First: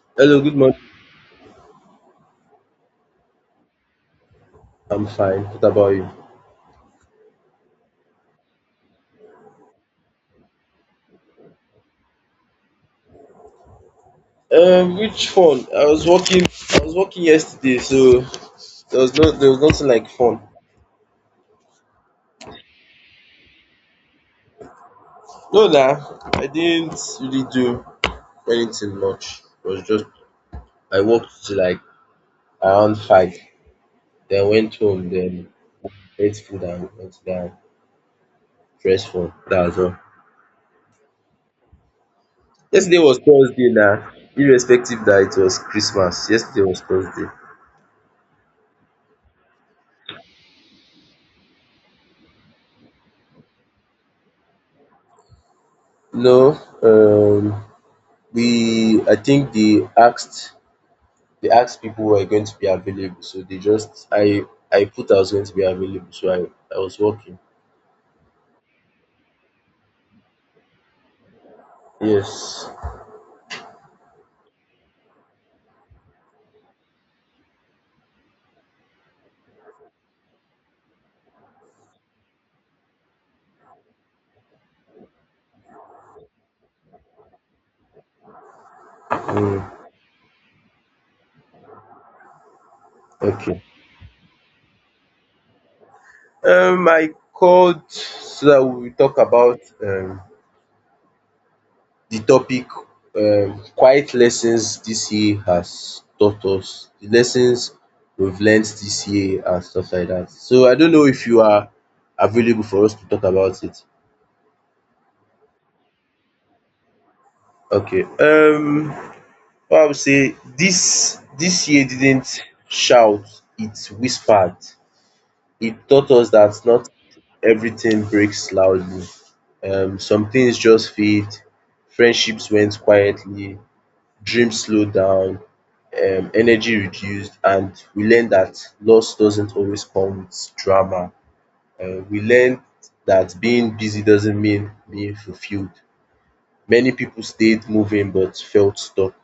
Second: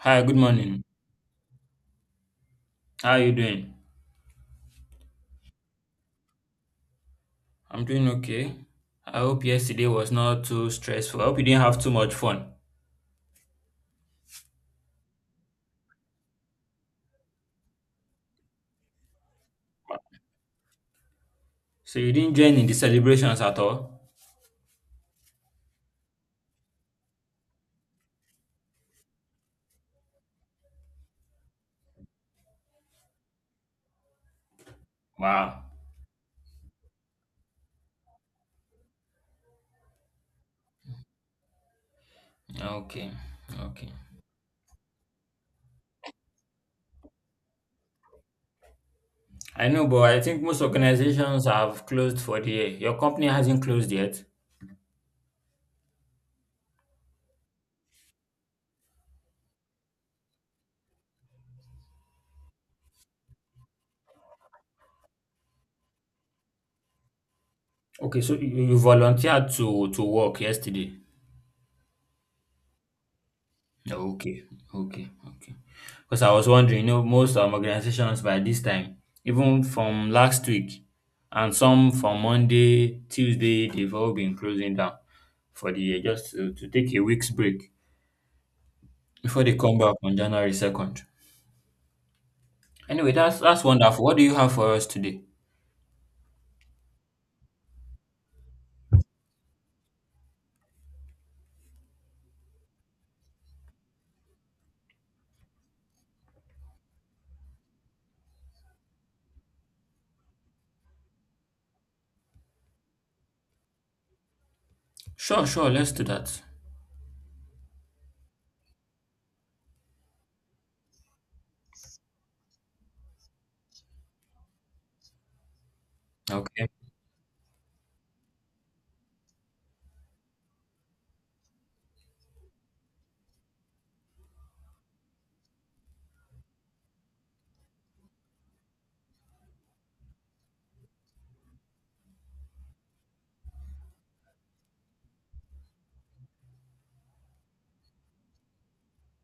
Hi, good Hello, good morning. morning. How are you doing? I'm fine. What about you? I'm doing okay. I hope yesterday was not too stressful. I hope you didn't have too much fun. Which fun? I was working. I was working yesterday, so there was nothing like fun. So you didn't join in the celebrations at all? No, nah, I didn't really do anything much. It was just I worked till like around five, then went home, then Wow. ate food and went down, dressed for that was all. Yesterday Okay. was Thursday, Okay. nah. Irrespective that it was Christmas, yesterday was Thursday. I know, but I think most organizations have closed for the year. Your company hasn't closed yet. No, we I think they asked people who are going to be available. So they just I put I was going to be available. So I was working. Okay, so you volunteered to work yesterday. Yes. Yeah, okay, okay, okay. Because I was wondering, you know, most organizations by this time, even from last week, and some from Monday, Tuesday, they've all been closing down for the year just to take a week's break before they Mm, come back on January 2nd. Anyway, that's okay. that's wonderful. What do you have for us today? I called so that we will talk about the topic quiet lessons this year has taught us. The lessons we've learned this year and stuff like that. So I don't know if you are available for us to talk about it. Sure, sure, let's do that. Okay. Well, I would say this year didn't shout, it whispered. It taught us that Okay, not everything breaks loudly. Some things just fade, friendships went quietly, dreams slowed down, energy reduced, and we learned that loss doesn't always come with drama. We learned that being busy doesn't mean being fulfilled. Many people stayed moving but felt stuck.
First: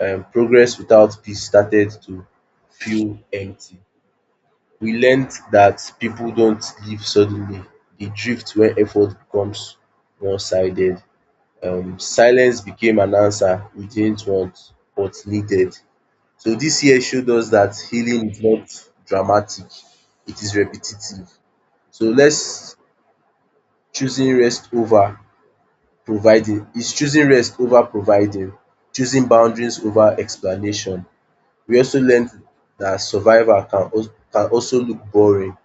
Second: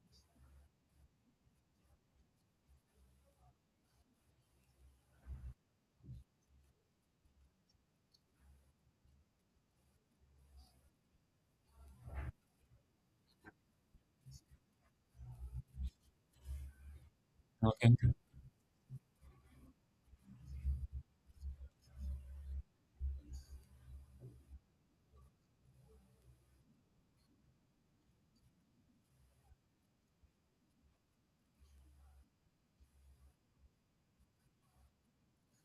Progress without peace started to feel empty. We learned that people don't leave suddenly, they drift when effort becomes one sided. Silence became an answer we didn't want but needed. So this year showed us that okay, healing is not dramatic, it is repetitive. So, let's choosing rest over providing is choosing rest over providing, choosing boundaries over explanation. We also learned that survival can also look boring.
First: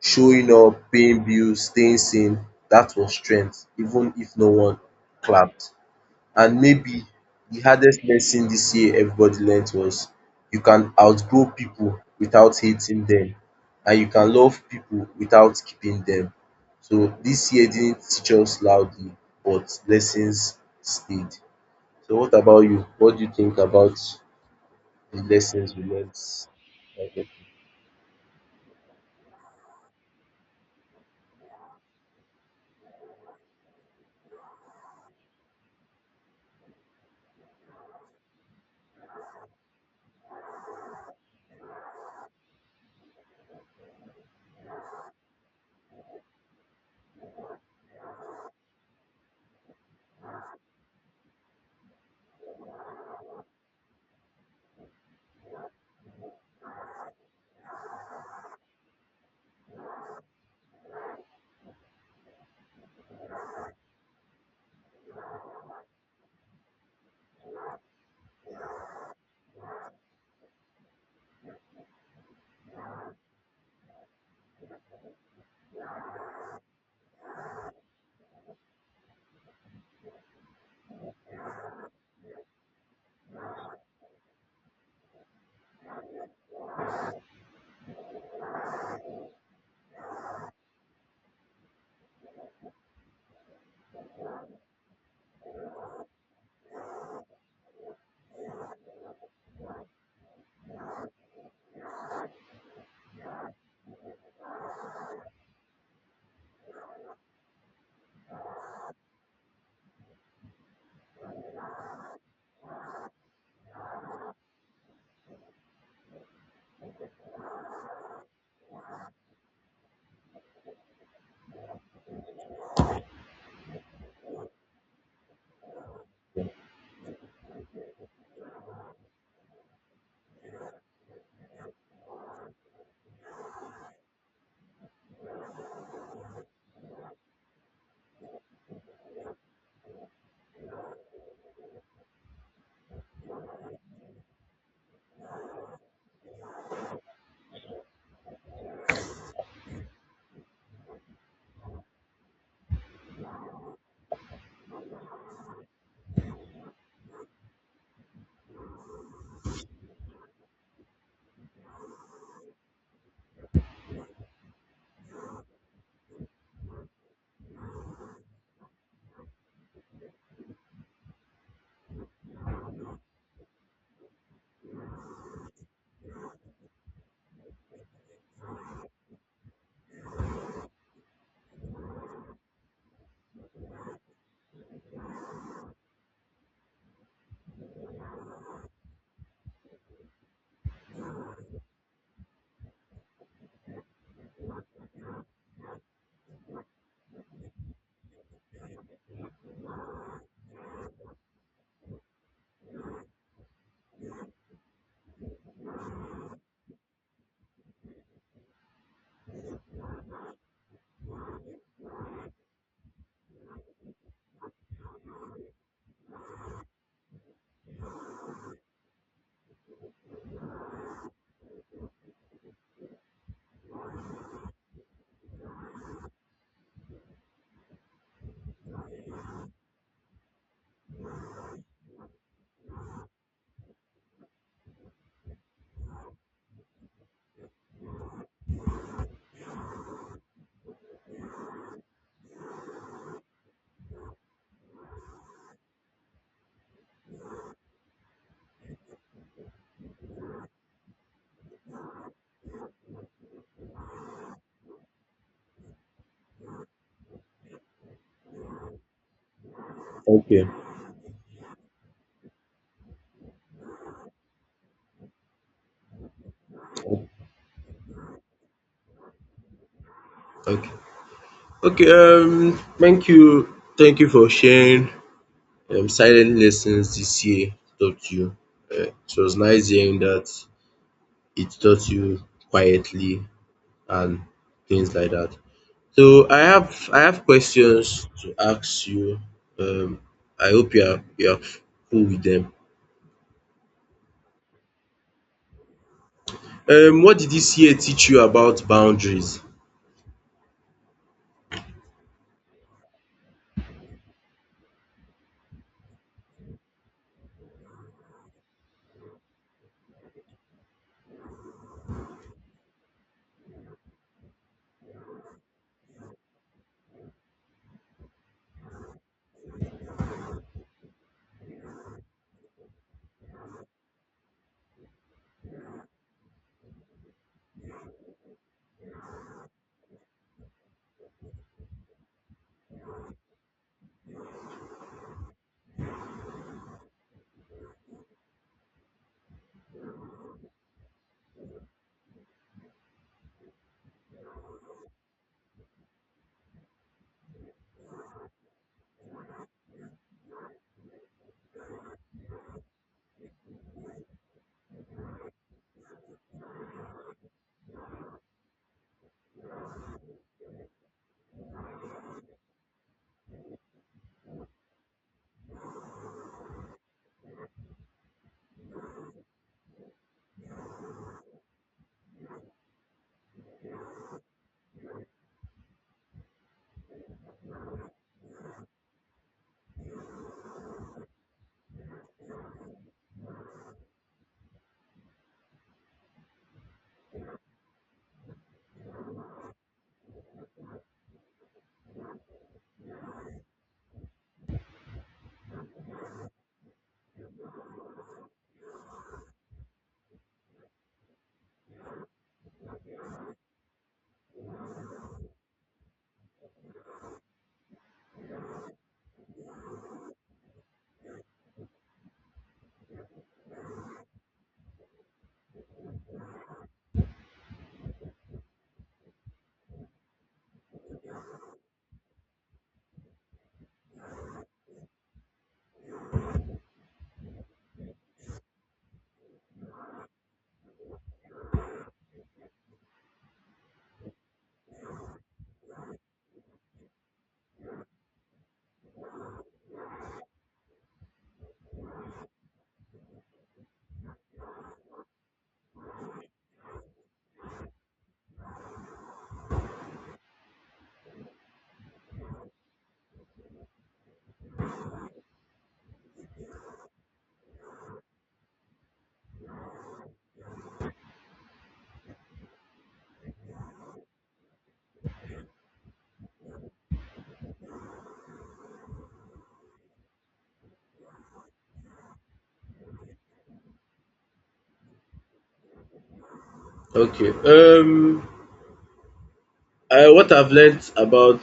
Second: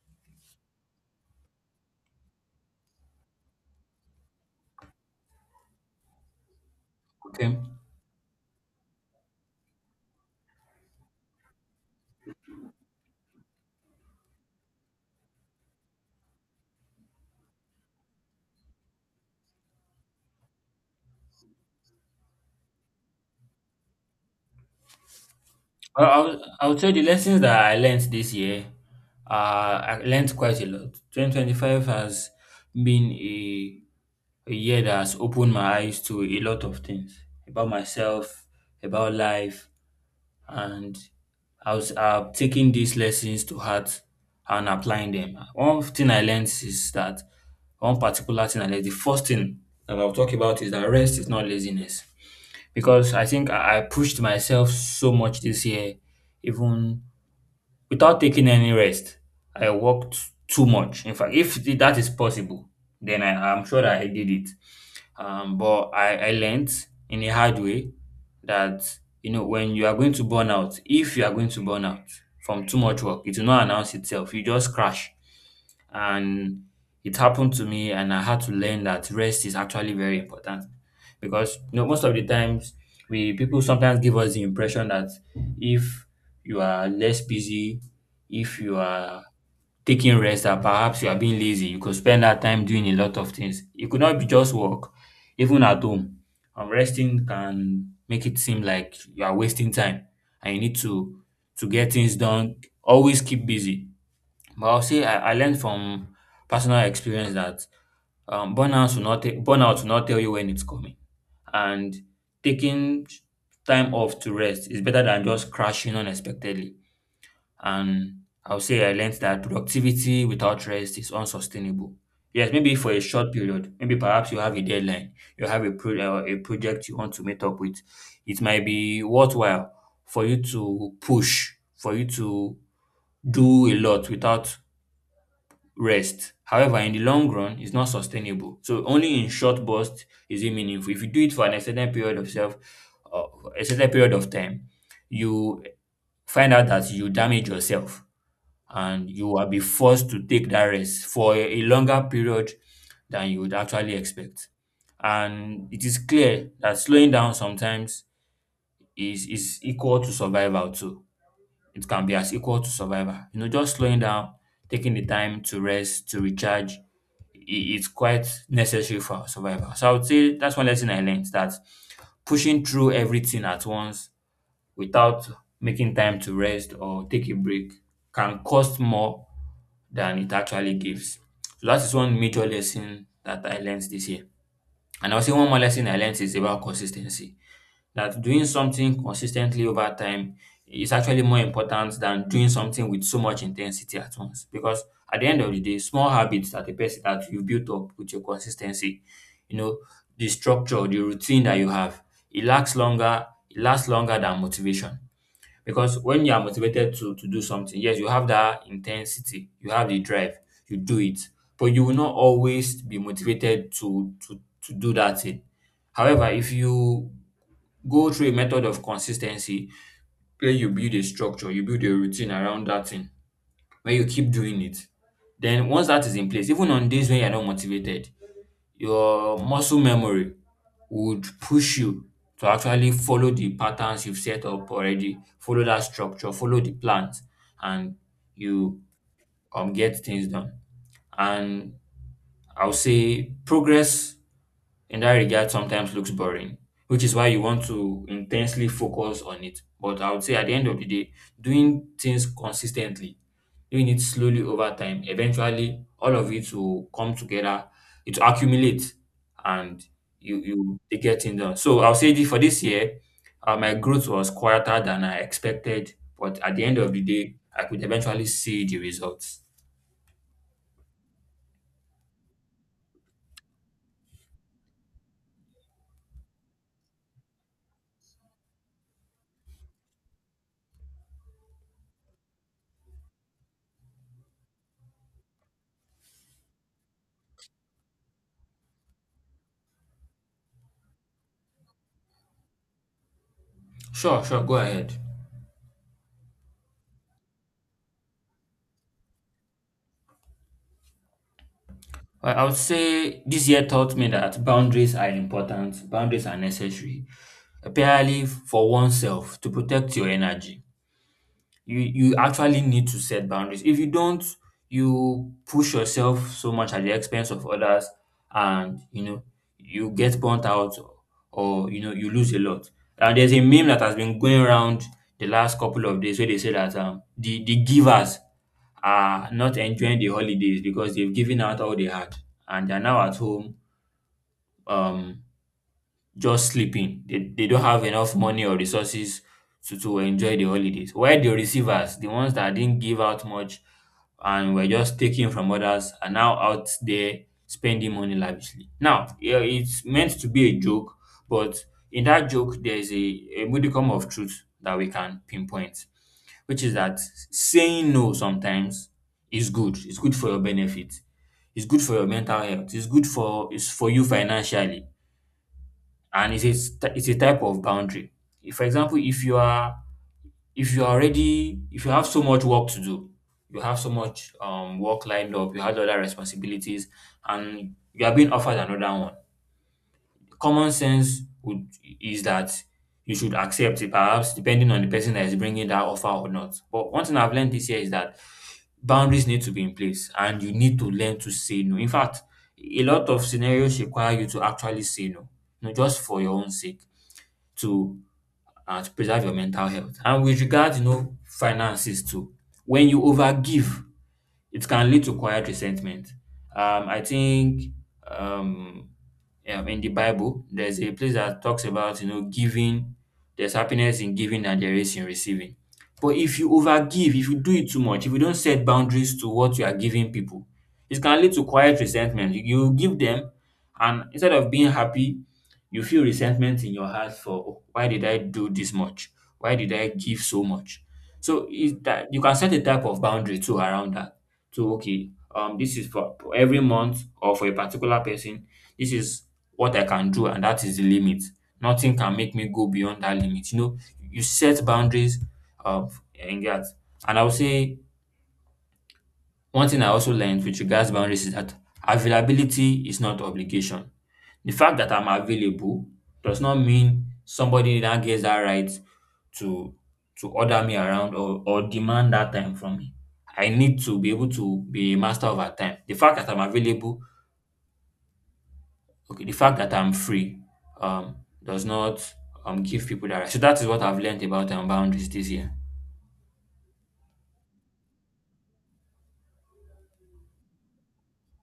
Showing up, paying bills, staying sane, that was strength even if no one clapped. And maybe the okay. hardest lesson this year everybody learnt was you can outgrow people without hating them, and you can love people without keeping them. So this year didn't teach us loudly, but lessons stayed. So what about you? What do you think about the lessons we Well, learnt? I'll tell you the lessons that I learned this year. I learned quite a lot. 2025 has been a year that has opened my eyes to a lot of things about myself, about life, and I was taking these lessons to heart and applying them. One thing I learned is that one particular thing I learned, the first thing that I'll talk about is that rest is not laziness because I think I pushed myself so much this year, even without taking any rest. I worked too much. In fact, if th- that is possible, then I'm sure that I did it. But I learned in a hard way that you know when you are going to burn out, if you are going to burn out from too much work, it will not announce itself. You just crash. And it happened to me, and I had to learn that rest is actually very important because you know most of the times we people sometimes give us the impression that if you are less busy, if you are taking rest, that perhaps you are being lazy. You could spend that time doing a lot of things. It could not be just work, even at home. Resting can make it seem like you are wasting time, and you need to get things done. Always keep busy but I'll say I learned from personal experience that burnout will not tell you when it's coming, and taking time off to rest is better than just crashing unexpectedly. And I'll say I learned that productivity without rest is unsustainable. Yes, maybe for a short period, maybe perhaps you have a deadline, you have a project you want to meet up with. It might be worthwhile for you to push, for you to do a lot without rest. However, in the long run, it's not sustainable. So only in short bursts is it meaningful. If you do it for an uh, extended period of time, you find out that you damage yourself and you will be forced to take that rest for a longer period than you would actually expect. And it is clear that slowing down sometimes is equal to survival too, it can be as equal to survival. You know, just slowing down, taking the time to rest, to recharge, it's quite necessary for our survival. So I would say that's one lesson I learned that pushing through everything at once without making time to rest or take a break can cost more than it actually gives. So that is one major lesson that I learned this year. And I'll say one more lesson I learned is about consistency that doing something consistently over time is actually more important than doing something with so much intensity at once. Because at the end of the day, small habits that a person that you've built up with your consistency, you know, the structure, the routine that you have, it lasts longer than motivation. Because when you are motivated to do something, yes, you have that intensity, you have the drive, you do it, but you will not always be motivated to do that thing. However, if you go through a method of consistency, where you build a structure, you build a routine around that thing where you keep doing it. Then once that is in place, even on days when you're not motivated, your muscle memory would push you to actually follow the patterns you've set up already, follow that structure, follow the plans, and you get things done. And I'll say progress in that regard sometimes looks boring, which is why you want to intensely focus on it. But I would say at the end of the day, doing things consistently, doing it slowly over time, eventually all of it will come together, it will accumulate and you Okay. you they get things done. So I'll say this for this year, my growth was quieter than I expected, but at the end of the day, I could eventually see the results. Okay. Okay, thank you. Thank you for sharing silent lessons this year taught you. It was nice hearing that it taught you quietly and things like that. So I have questions to ask you. Um, I hope you are cool with them. Sure, sure, go ahead. What did this year teach you about boundaries? I would say this year taught me that boundaries are important, boundaries are necessary, apparently for oneself to protect your energy. You actually need to set boundaries. If you don't, you push yourself so much at the expense of others, and you know you get burnt out, or you know you lose a lot. And there's a meme that has been going around the last couple of days where they say that the givers are not enjoying the holidays because they've given out all they had and they're now at home um just sleeping. They don't have enough money or resources to enjoy the holidays. While the receivers, the ones that didn't give out much and were just taking from others, are now out there spending money lavishly. Now, yeah, it's meant to be a joke, but in that joke, there's a modicum of truth that we can pinpoint, which is that saying no sometimes is good. It's good for your benefit. It's good for your mental health. It's good for it's for you financially, and it's a type of boundary. If, for example, if you have so much work to do, you have so much work lined up, you have other responsibilities, and you are being offered another one. Common sense would is that you should accept it, perhaps depending on the person that is bringing that offer or not. But one thing I've learned this year is that boundaries need to be in place, and you need to learn to say no. In fact, a lot of scenarios require you to actually say no, not just for your own sake to to preserve your mental health. And with regards, you know, finances too, when you overgive it can lead to quiet resentment. I think um, in the Bible, there's a place that talks about, you know, giving, there's happiness in giving and there is in receiving. But if you overgive, if you do it too much, if you don't set boundaries to what you are giving people, it can lead to quiet resentment. You give them, and instead of being happy, you feel resentment in your heart for "Oh, why did I do this much? Why did I give so much?" So is that you can set a type of boundary too around that to okay, this is for every month or for a particular person, this is what I can do and that is the limit. Nothing can make me go beyond that limit. You know, you set boundaries of in that. And I would say one thing I also learned with regards boundaries is that availability is not obligation. The fact that I'm available does not mean somebody that gets that right to order me around or demand that time from me. I need to be able to be a master of our time. The fact that I'm available, okay, the fact that I'm free, um, does not give people that right. So that is what I've learned about boundaries this year. Okay. What I've learnt about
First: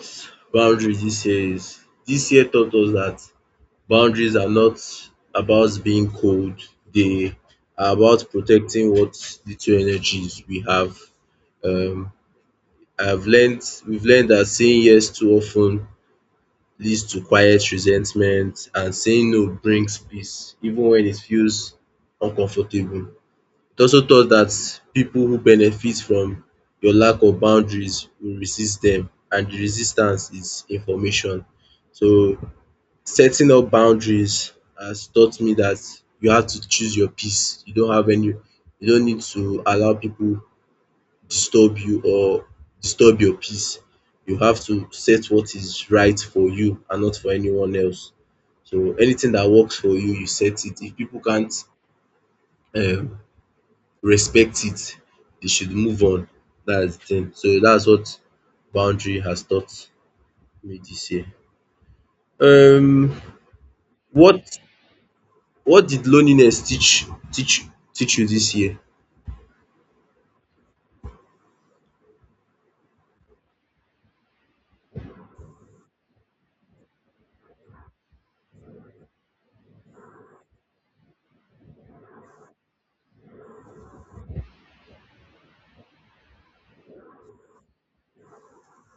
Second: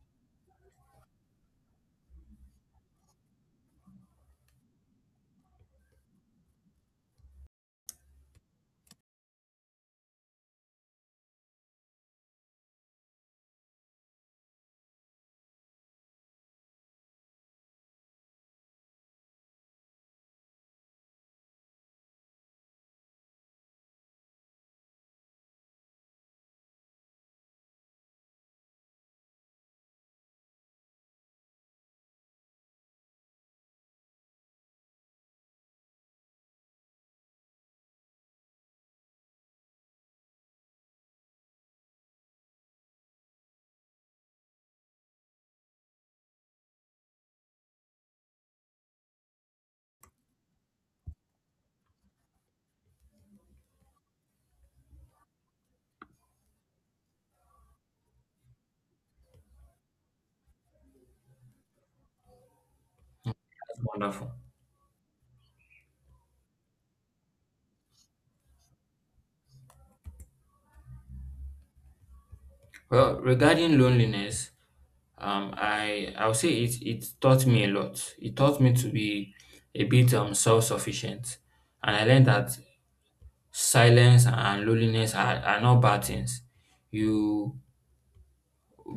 boundaries this year is this year taught us that boundaries are not about being cold, they are about protecting what little energies we have. Um, we've learned that saying yes too often leads to quiet resentment, and saying no brings peace, even when it feels uncomfortable. It also taught that people who benefit from your lack of boundaries will resist them, and the resistance is information. So setting up boundaries has taught me that you have to choose your peace. You don't need to allow people disturb you or disturb your peace. You have to set what is right for you and not for anyone else. So anything that works for you, you set it. If people can't um respect it, they should move on. That's the thing. So that's what boundary has taught me this year. Um That's wonderful. what What did loneliness teach teach you this year? Well, regarding loneliness, I would say it taught me a lot. It taught me to be a bit self sufficient, and I learned that silence and loneliness are not bad things. You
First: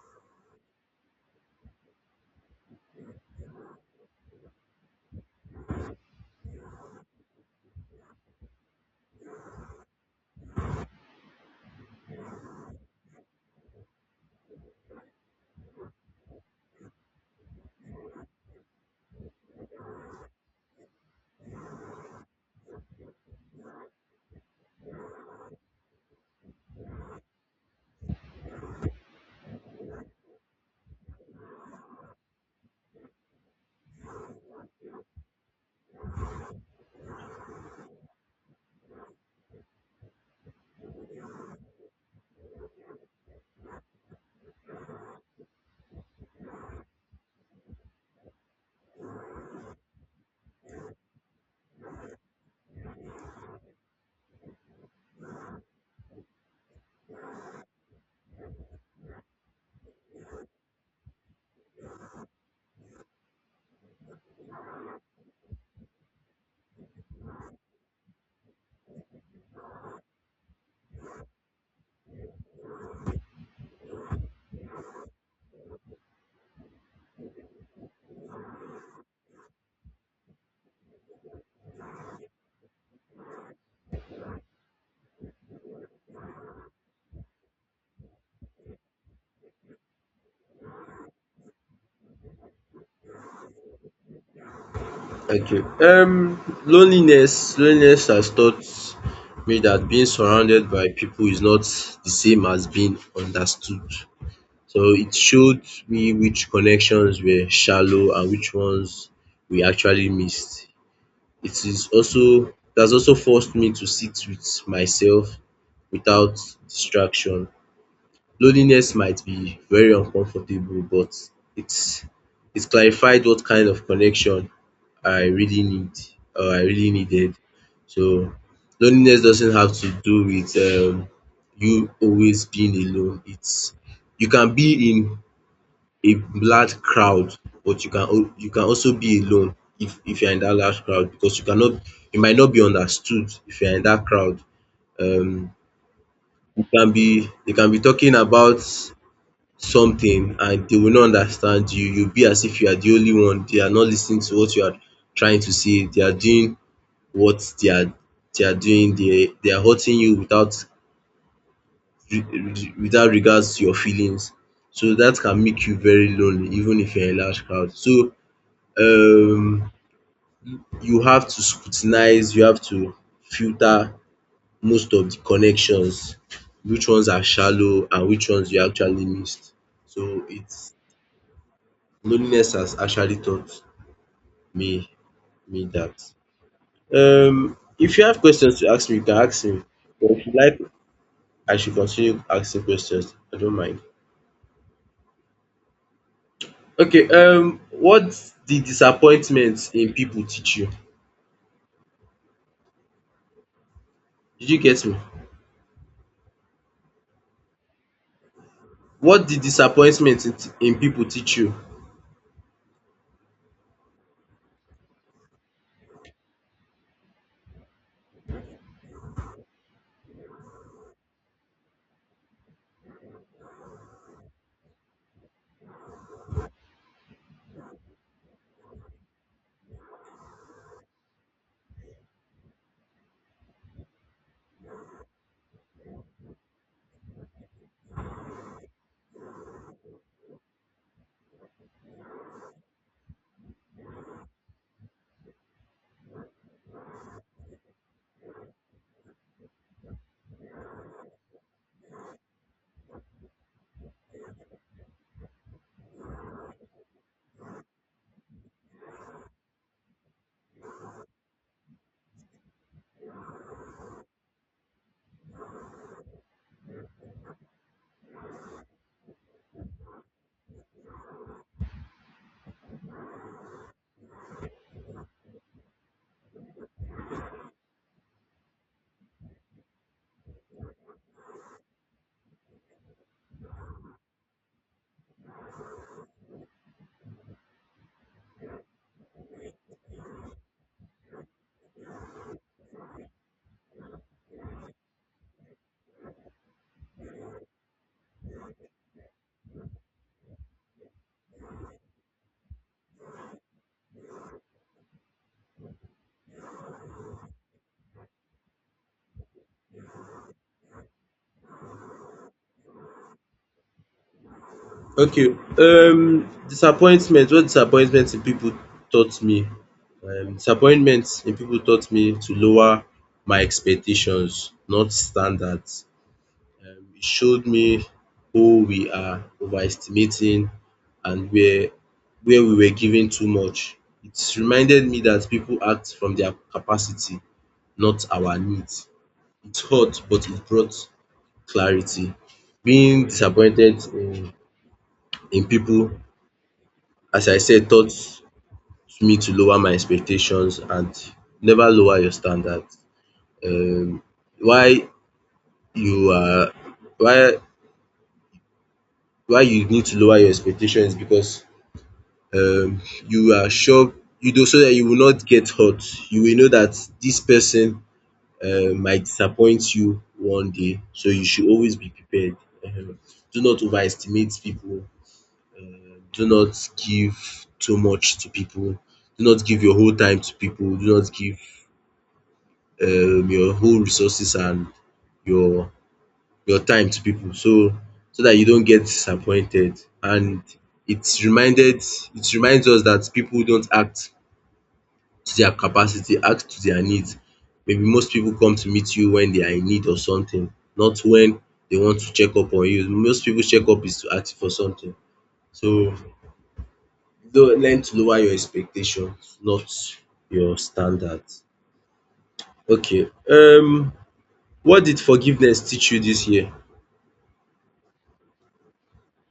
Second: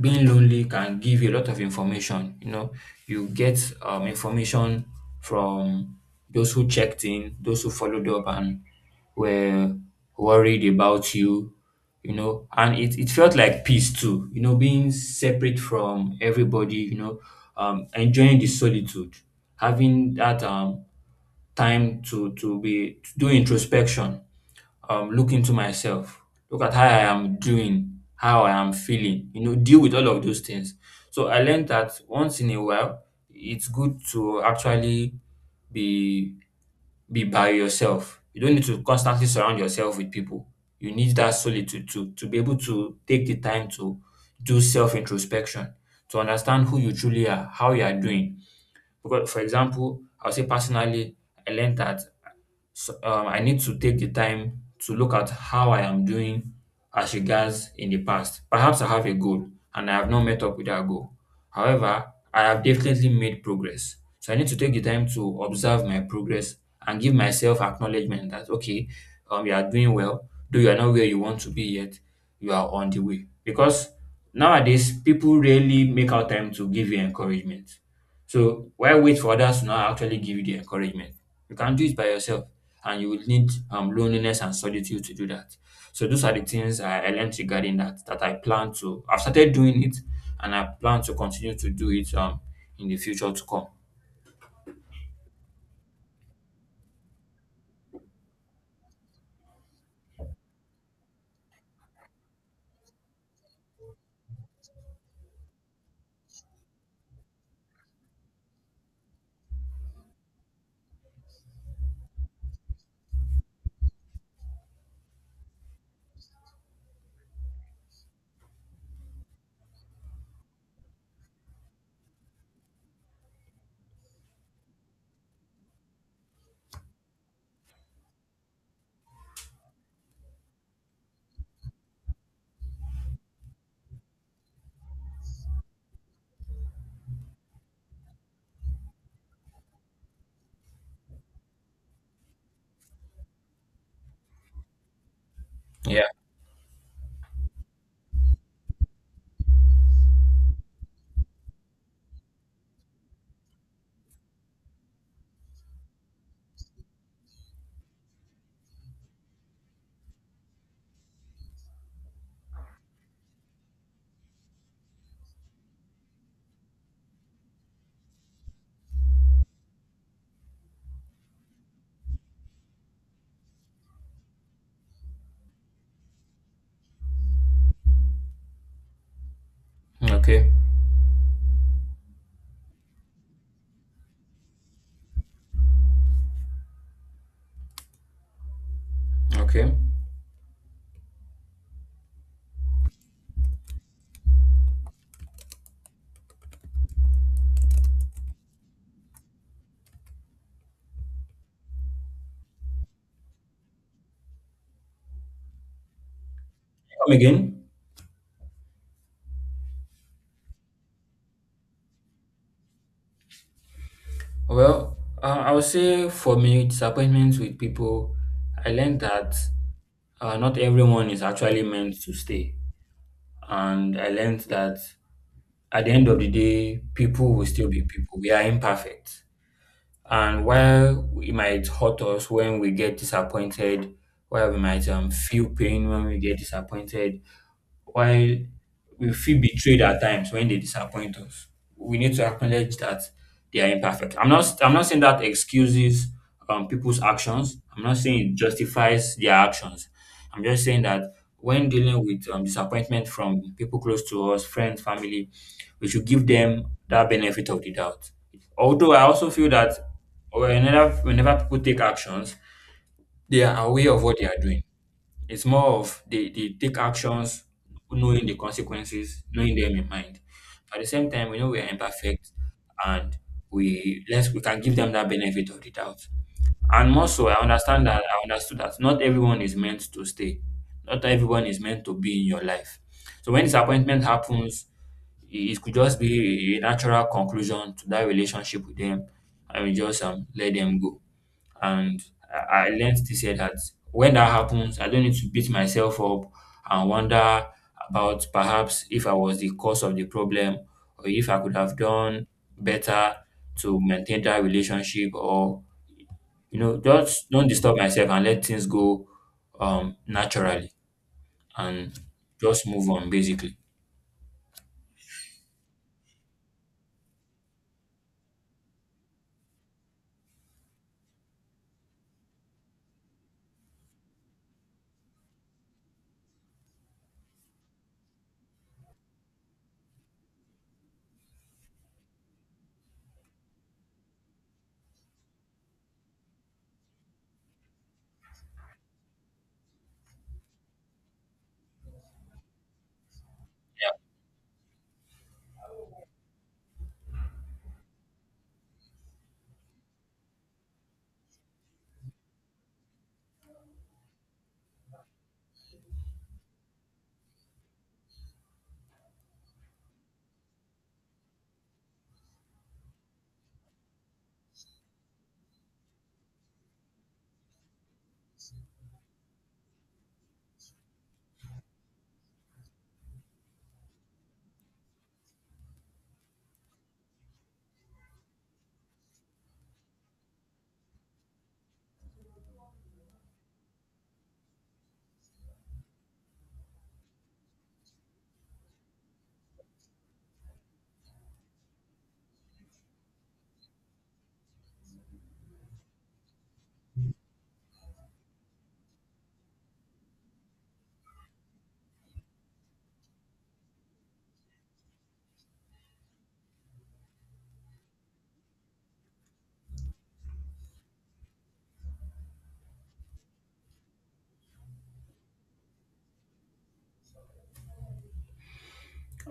being lonely can give you a lot of information. You know, you get information from those who checked in, those who followed up and were worried about you, you know, and it felt like peace too, you know, being separate from everybody, you know, enjoying the solitude, having that time to do introspection, look into myself, look at how I am doing, how I am feeling, you know, deal with all of those things. So I learned that once in a while, it's good to actually be be by yourself. You don't need to constantly surround yourself with people. You need that solitude to be able to take the time to do self introspection, to understand who you truly are, how you are doing. Because, for example, I'll say personally, I learned that I need to take the time to look at how I am doing as regards in the past. Perhaps I have a goal and I have not met up with that goal. However, I have definitely made progress. So I need to take the time to observe my progress and give myself acknowledgement that okay, you are doing well, though you are not where you want to be yet, you are on the way. Because nowadays people really make out time to give you encouragement. So why wait for others to now actually give you the encouragement? You can do it by yourself and you will need loneliness and solitude to do that. So those are the things I learned regarding that I plan to I've started doing it and I plan to continue to do it in the future to come. Okay, um, loneliness has taught me that being surrounded by people is not the same as being understood. So it showed me which connections were shallow and which ones we actually missed. It has also forced me to sit with myself without distraction. Loneliness might be very uncomfortable, but it's it clarified what kind of connection I really need or I really needed. So loneliness doesn't have to do with you always being alone. It's you can be in a large crowd, but you can also be alone if you are in that large crowd because you might not be understood if you are in that crowd. Um Yeah. you can be, they can be talking about something and they will not understand you. You'll be as if you are the only one. They are not listening to what you are trying to say. What they are they are doing. They are hurting you without re- without regards to your feelings. So that can make you very lonely even if you're in a large crowd. So um you have to scrutinize, you have to filter most of the connections, which ones are shallow and which ones you actually missed. So Okay. it's loneliness has actually taught me me that. If you have questions to ask me, you can ask me. Okay. Come But if you like, I should continue asking questions. I don't mind. Okay, what did disappointment in people teach you? Did you get me? again. What did disappointment in people teach you? Well, I would say for me, disappointments with people, I learned that not everyone is actually meant to stay. And I learned that at the end of the day, people will still be people. We are imperfect. And while it might hurt us when we get disappointed, while we might feel pain when we get disappointed, while we feel betrayed at times when they disappoint us, we need to acknowledge that they are imperfect. I'm not saying that excuses people's actions. I'm not saying it justifies their actions. I'm just saying that when dealing with disappointment from people close to us, friends, family, we should give them that benefit of the doubt. Although I also feel that whenever people take actions, they are aware of what they are doing. It's more of they take actions knowing the consequences, knowing them in mind. At the same time, we know we are imperfect and we let's we can give them that benefit of the doubt. And more so, I understood that not everyone is meant to stay. Not everyone is meant to be in your life. So when disappointment happens, it could just be a natural conclusion to that relationship with them and we just let them go. And I learned this year that when that happens, I don't need to beat myself up and wonder about perhaps if I was the cause of the problem or if I could have done better to maintain that relationship or you know just don't disturb myself and let things go naturally and just move on basically. Okay, disappointment in people taught me? Disappointment in people taught me to lower my expectations, not standards. It showed me who we are overestimating and where we were giving too much. It reminded me that people act from their capacity, not our needs. It hurt, but it brought clarity. Being disappointed in people, as I said, taught me to lower my expectations and never lower your standards. Um why you are why why you need to lower your expectations is because um you are sure you do so that you will not get hurt. You will know that this person might disappoint you one day. So you should always be prepared. um Do not overestimate people. Do not give too much to people. Do not give your whole time to people. Do not give your whole resources and your your time to people so that you don't get disappointed, and it's reminded it reminds us that people don't act to their capacity, act to their needs. Maybe most people come to meet you when they are in need of something, not when they want to check up on you. Most people check up is to ask for something. So don't learn to lower your expectation, not your standards. Okay, um, what did forgiveness teach you this year?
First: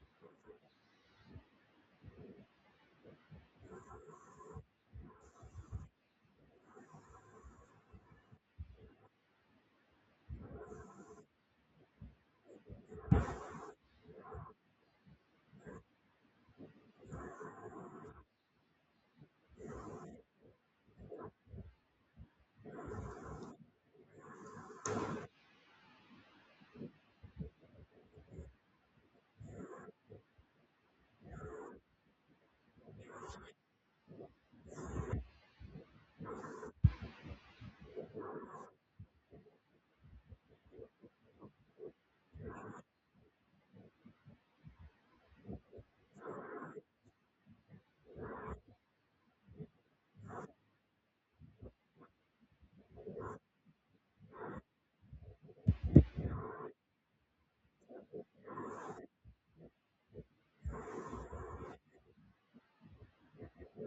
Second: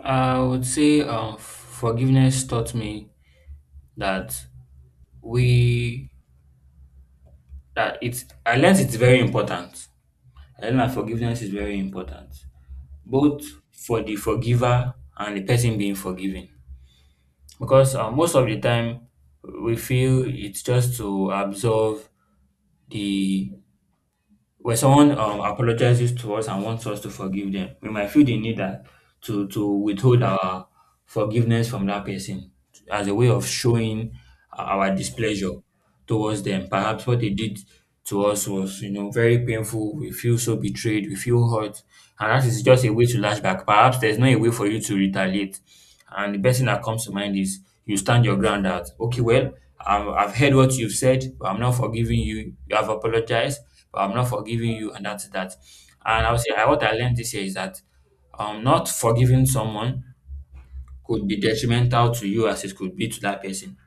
I would say forgiveness taught me that we that it's I learned it's very important I learned that forgiveness is very important, both for the forgiver and the person being forgiven. Because most of the time, we feel it's just to absolve the when someone apologizes to us and wants us to forgive them, we might feel the need that to withhold our forgiveness from that person as a way of showing our displeasure towards them. Perhaps what they did to us was, you know, very painful. We feel so betrayed. We feel hurt, and that is just a way to lash back. Perhaps there's no a way for you to retaliate. And the best thing that comes to mind is you stand your ground that, okay, well, I've heard what you've said, but I'm not forgiving you. You have apologized, but I'm not forgiving you, and that's that. And I would say I, what I learned this year is that not forgiving someone could be detrimental to you as it could be to that person.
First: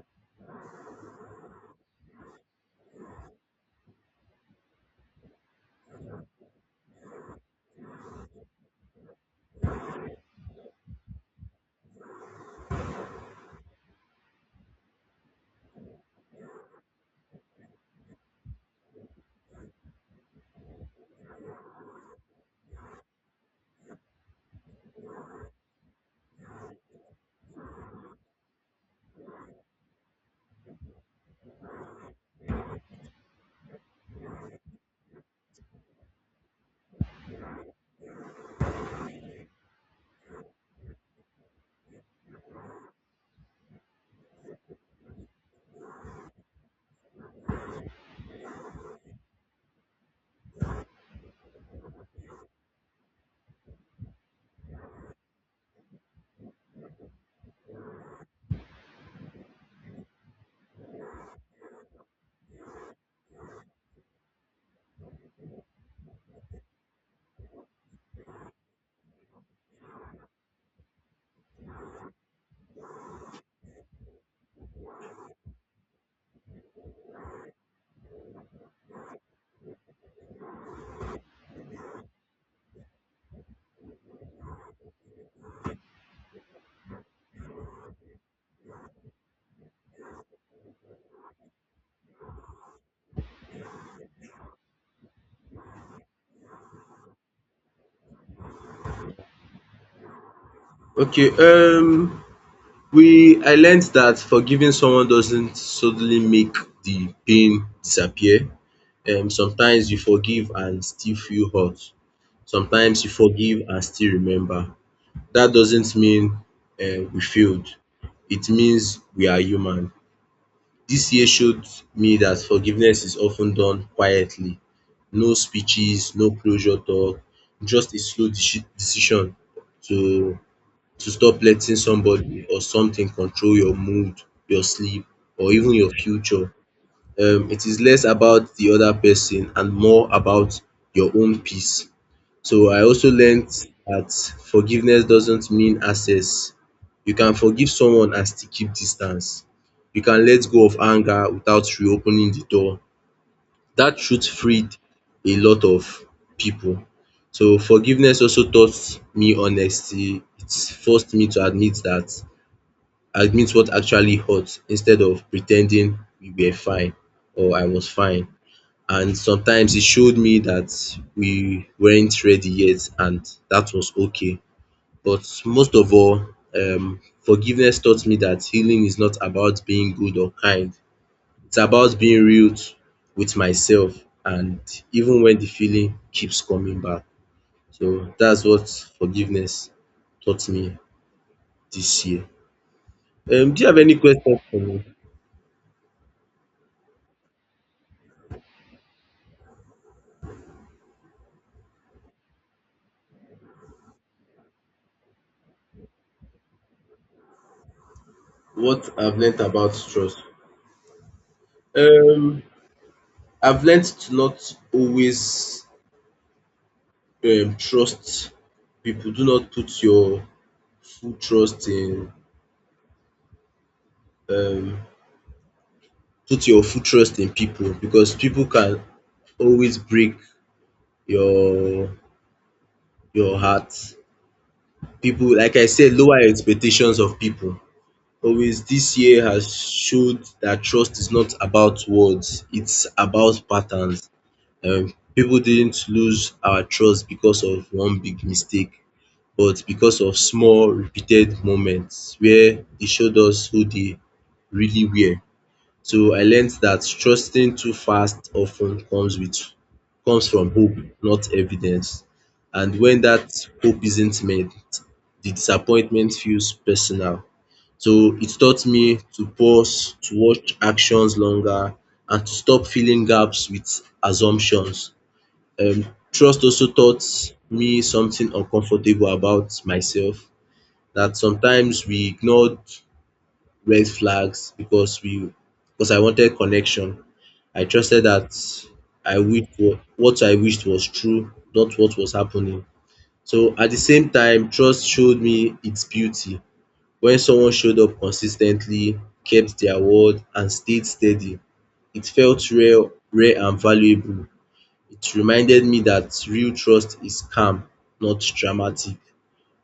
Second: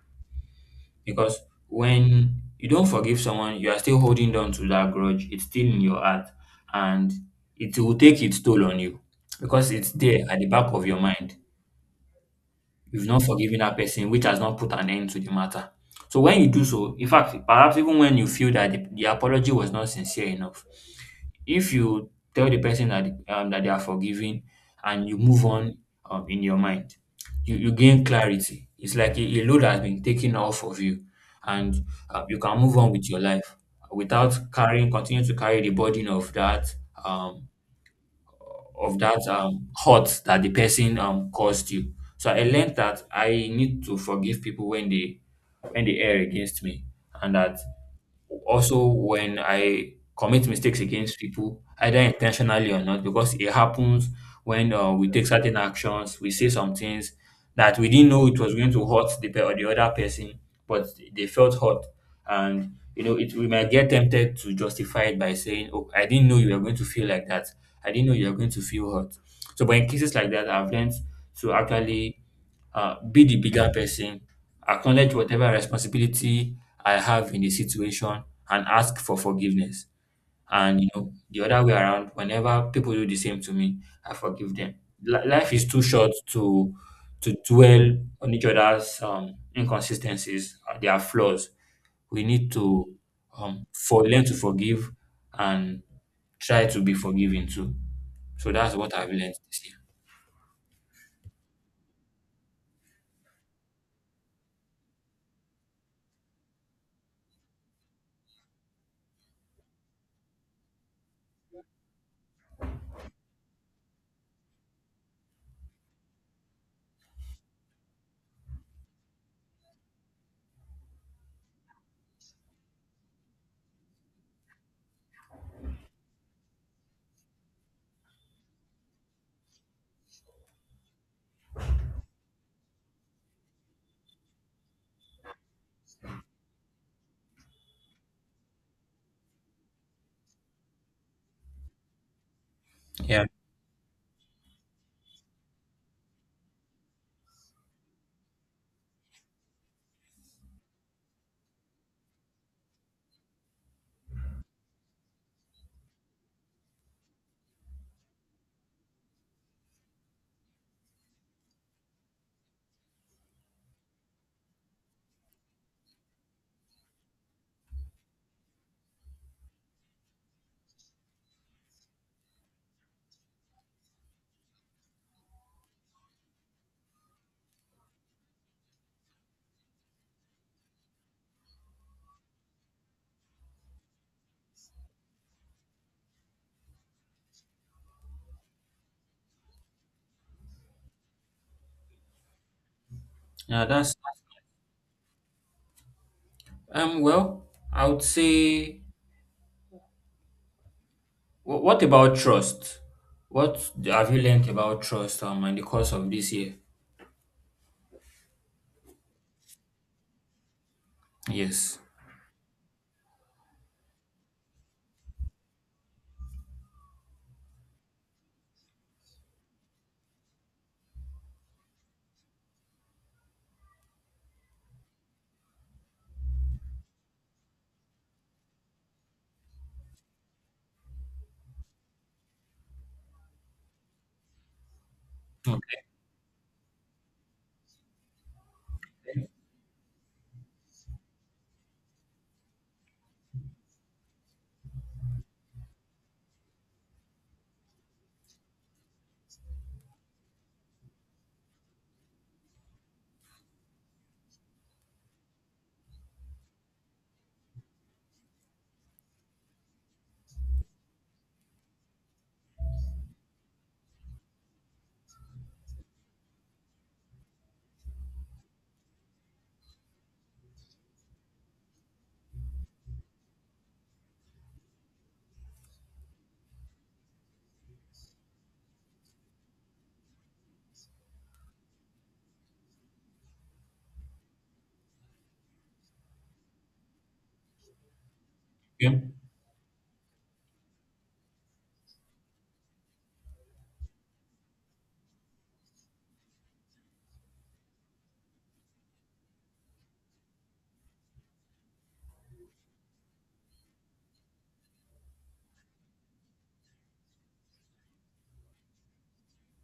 Because when you don't forgive someone, you are still holding on to that grudge. It's still in your heart, and it will take its toll on you because it's there at the back of your mind. You've not forgiven that person, which has not put an end to the matter. So when you do so, in fact, perhaps even when you feel that the apology was not sincere enough, if you tell the person that that they are forgiving and you move on in your mind, you gain clarity. It's like a load has been taken off of you, and you can move on with your life without carrying, continue to carry the burden um, of that hurt that the person caused you. So I learned that I need to forgive people when they err against me, and that also, when I commit mistakes against people, either intentionally or not, because it happens when we take certain actions, we say some things that we didn't know it was going to hurt the pe- or the other person, but they felt hurt, and you know, it we might get tempted to justify it by saying, "Oh, I didn't know you were going to feel like that. I didn't know you were going to feel hurt." So, but in cases like that, I've learned to actually be the bigger person. Acknowledge whatever responsibility I have in the situation and ask for forgiveness. And you know, the other way around, whenever people do the same to me, I forgive them. Life is too short to dwell on each other's inconsistencies, their flaws. We need to for learn to forgive and try to be forgiving too. So that's what I've learned this year. Okay, um, we I learned that forgiving someone doesn't suddenly make the pain disappear. Sometimes you forgive and still feel hurt. Sometimes you forgive and still remember. That doesn't mean we failed. It means we are human. This year showed me that forgiveness is often done quietly. No speeches, no closure talk, just a slow decision to to stop letting somebody or something control your mood, your sleep, or even your future. It is less about the other person and more about your own peace. So I also Yeah. learnt that forgiveness doesn't mean access. You can forgive someone and still keep distance. You can let go of anger without reopening the door. That truth freed a lot of people. So forgiveness also taught me honesty. It forced me to admit what actually hurt instead of pretending we were fine or I was fine, and sometimes it showed me that we weren't ready yet and that was okay. But most of all, forgiveness taught me that healing is not about being good or kind. It's about being real with myself, and even when the feeling keeps coming back. So that's what forgiveness taught me this year. Do Yeah, you have any that's questions for me? Well, I would say what about trust? What have you learned about trust in the course of this year? What I've learnt about trust? Yes. Um, I've learnt to not always trust people. Do not put your full trust in um people, because people can always break your your heart. People, like I Okay. said, lower expectations of people. Always this year has showed that trust is not about words, it's about patterns. Pipu didn't lose our trust because of one big mistake, but because of small repeated moments where they showed us who they really were. So I learned that trusting too fast often comes with comes from hope, not evidence. And when that hope isn't met, the disappointment feels personal. So it taught me to pause, to watch actions longer, and to stop filling gaps with assumptions. um Trust also taught me something uncomfortable about myself, that sometimes we ignored red flags because we because I wanted connection. I trusted that I what I wished was true, not what was happening. So at the same time, trust showed me its beauty. When someone showed up consistently, kept their word and stayed steady, it felt rare and valuable. It reminded me that real trust is calm, not dramatic.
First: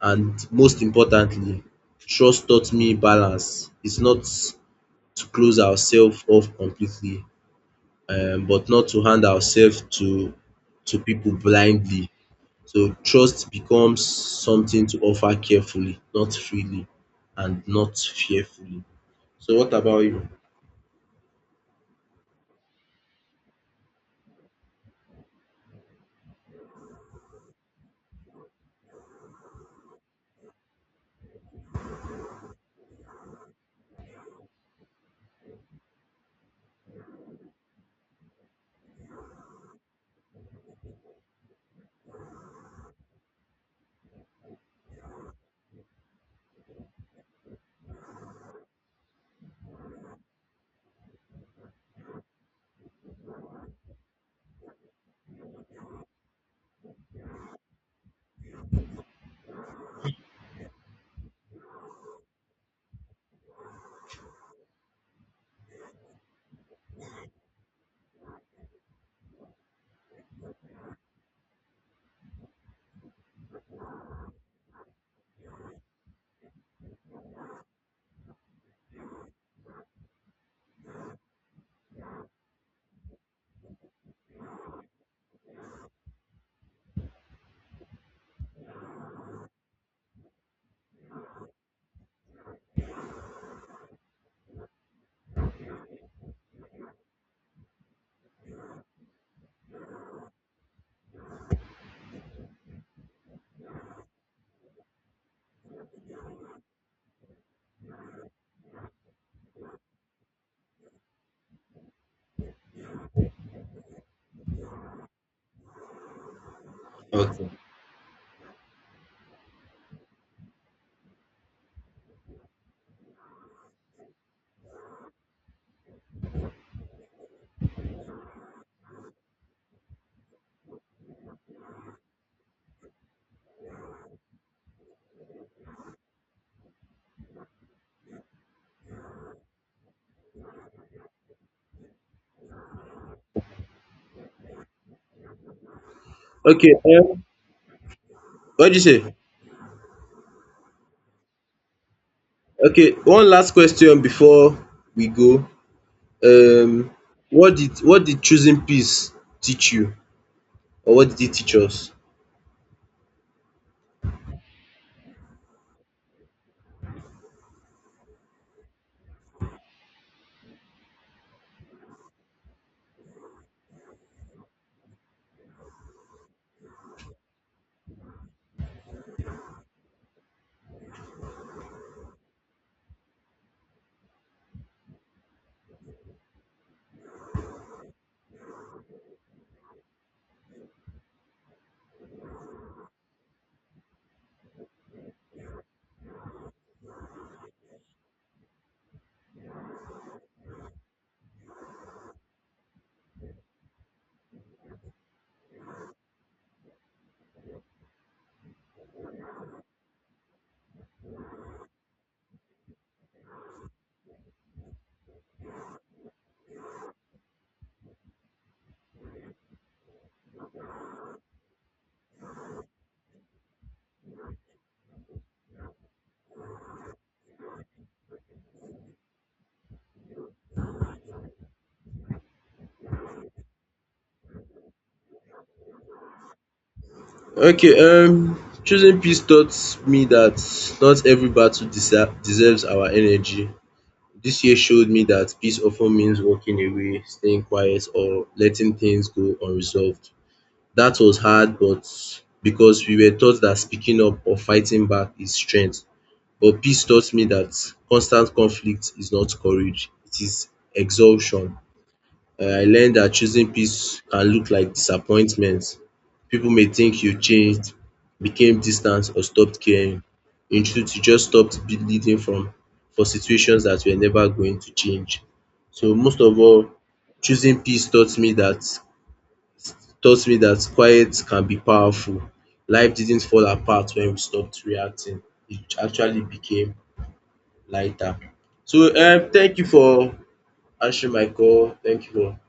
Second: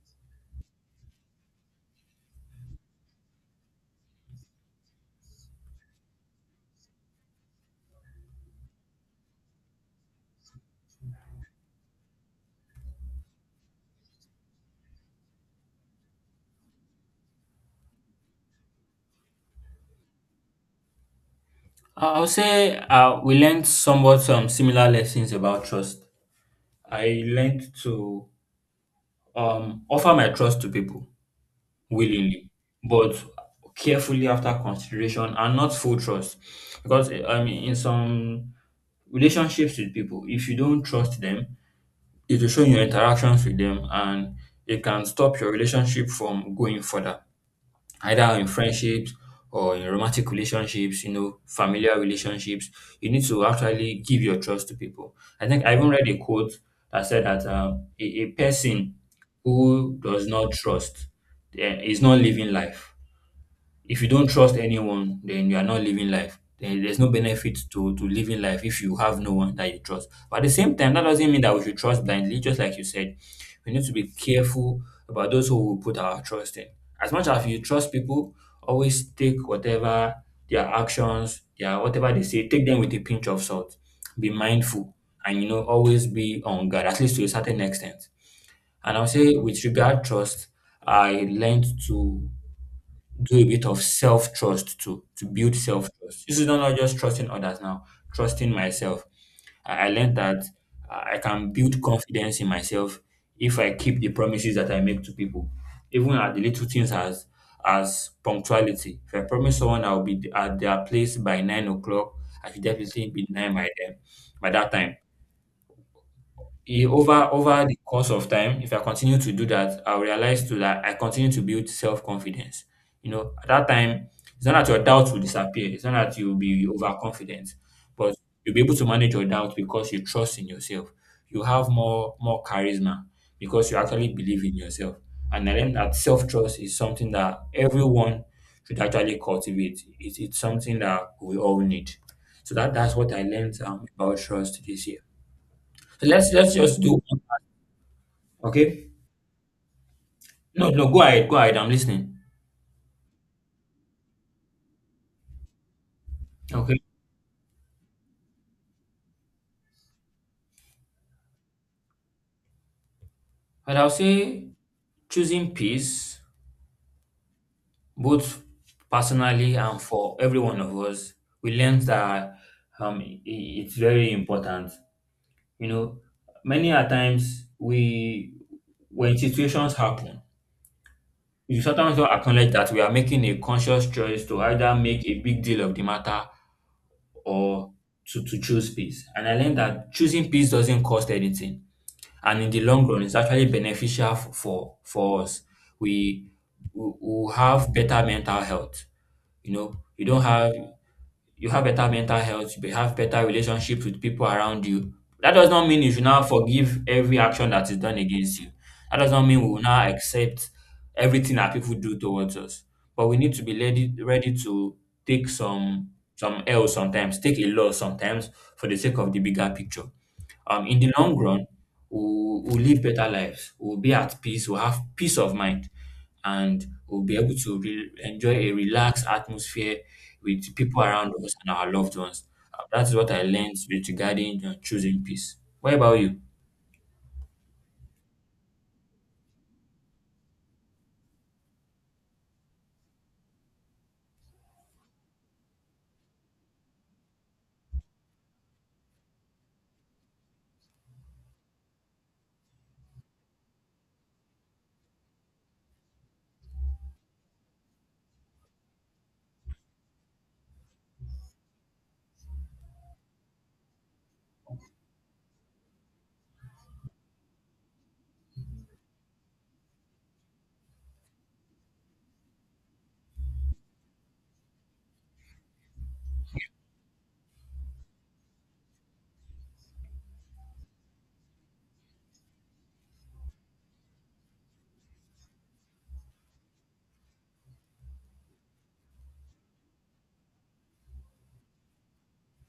And most importantly, trust taught me balance. It's not to close ourselves off completely, but not to hand ourselves to people blindly. So trust becomes something to offer carefully, not freely, and not fearfully. So what about you? I would say we learned somewhat similar lessons about trust. I learned to offer my trust to people willingly, but carefully after consideration and not full trust. Because I mean, in some relationships with people, if you don't trust them, it will show your interactions with them and it can stop your relationship from going further, either in friendships or in romantic relationships, you know, familiar relationships. You need to actually give your trust to people. I think I even read a quote that said that a person who does not trust is not living life if you don't trust anyone, then you are not living life. Then there's no benefit to living life if you have no one that you trust. But at the same time, that doesn't mean that we should trust blindly. Just like you said, we need to be careful about those who we put our trust in. As much as you trust people, always take whatever their actions, their whatever they say, take them with a pinch of salt. Be mindful and you know always be on guard, at least to a certain extent. And I'll say with regard trust, I learned to do a bit of self trust too, to build self trust. This is not just trusting others now, trusting myself. I learned that I can build confidence in myself if I keep the promises that I make to people, even at the little things as punctuality. If I promise someone I'll be at their place by 9 o'clock, I should definitely be nine by them by that time e over Okay. over the course of time, if I continue to do that, I'll realize too that I continue to build self-confidence. You know, at that time, it's not that your doubts will disappear. It's not that you'll be overconfident, but you'll be able to manage your doubts because you trust in yourself. You have more charisma because you actually believe in yourself. And I learned that self-trust is something that everyone should actually cultivate. It's something that we all need. So that's what I learned about trust this year. So let's Okay. just do What do you Okay. say? No, no, go ahead. Go ahead. I'm listening. Okay. One last question before we go. um Okay. What did choosing peace teach you, or what did it teach us? But I'll say choosing peace, both personally and for every one of us, we learned that it's very important. You know, many a times we, when situations happen, we sometimes don't acknowledge that we are making a conscious choice to either make a big deal of the matter or to choose peace. And I learned that choosing peace doesn't cost anything. And in the long run, it's actually beneficial for us. We we will have better mental health. You know, you don't have you have better mental health. You have better relationships with people around you. That does not mean you should now forgive every action that is done against you. That does not mean we will now accept everything that people do towards us. But we need to be ready to take some L sometimes, take a loss sometimes for the sake of the bigger picture in the long run, we'll live better lives, we'll be at peace, we'll have peace of mind, and we'll be able to enjoy a relaxed atmosphere with people around us and our loved ones. That is what I learned with regarding choosing peace. What about you? Okay, choosing peace taught me that not every battle deserves our energy. This year showed me that peace often means walking away, staying quiet, or letting things go unresolved. That was hard, but because we were taught that speaking up or fighting back is strength. But peace taught me that constant conflict is not courage, it is exhaustion. I learned that choosing peace can look like disappointment. People may think you changed, became distant or stopped caring. In truth, you just stopped bleeding from for situations that were never going to change. So most of all, choosing peace taught me that quiet can be powerful. Life didn't fall apart when we stopped reacting. It actually became lighter. So um, thank you for answering my call. Thank you for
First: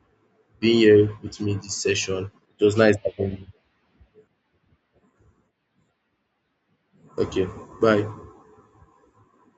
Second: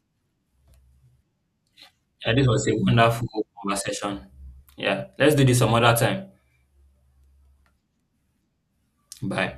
being here with me this session. Yeah, this It was a was nice wonderful having you. conversation. Yeah, let's do this some other time. Okay, bye. Bye.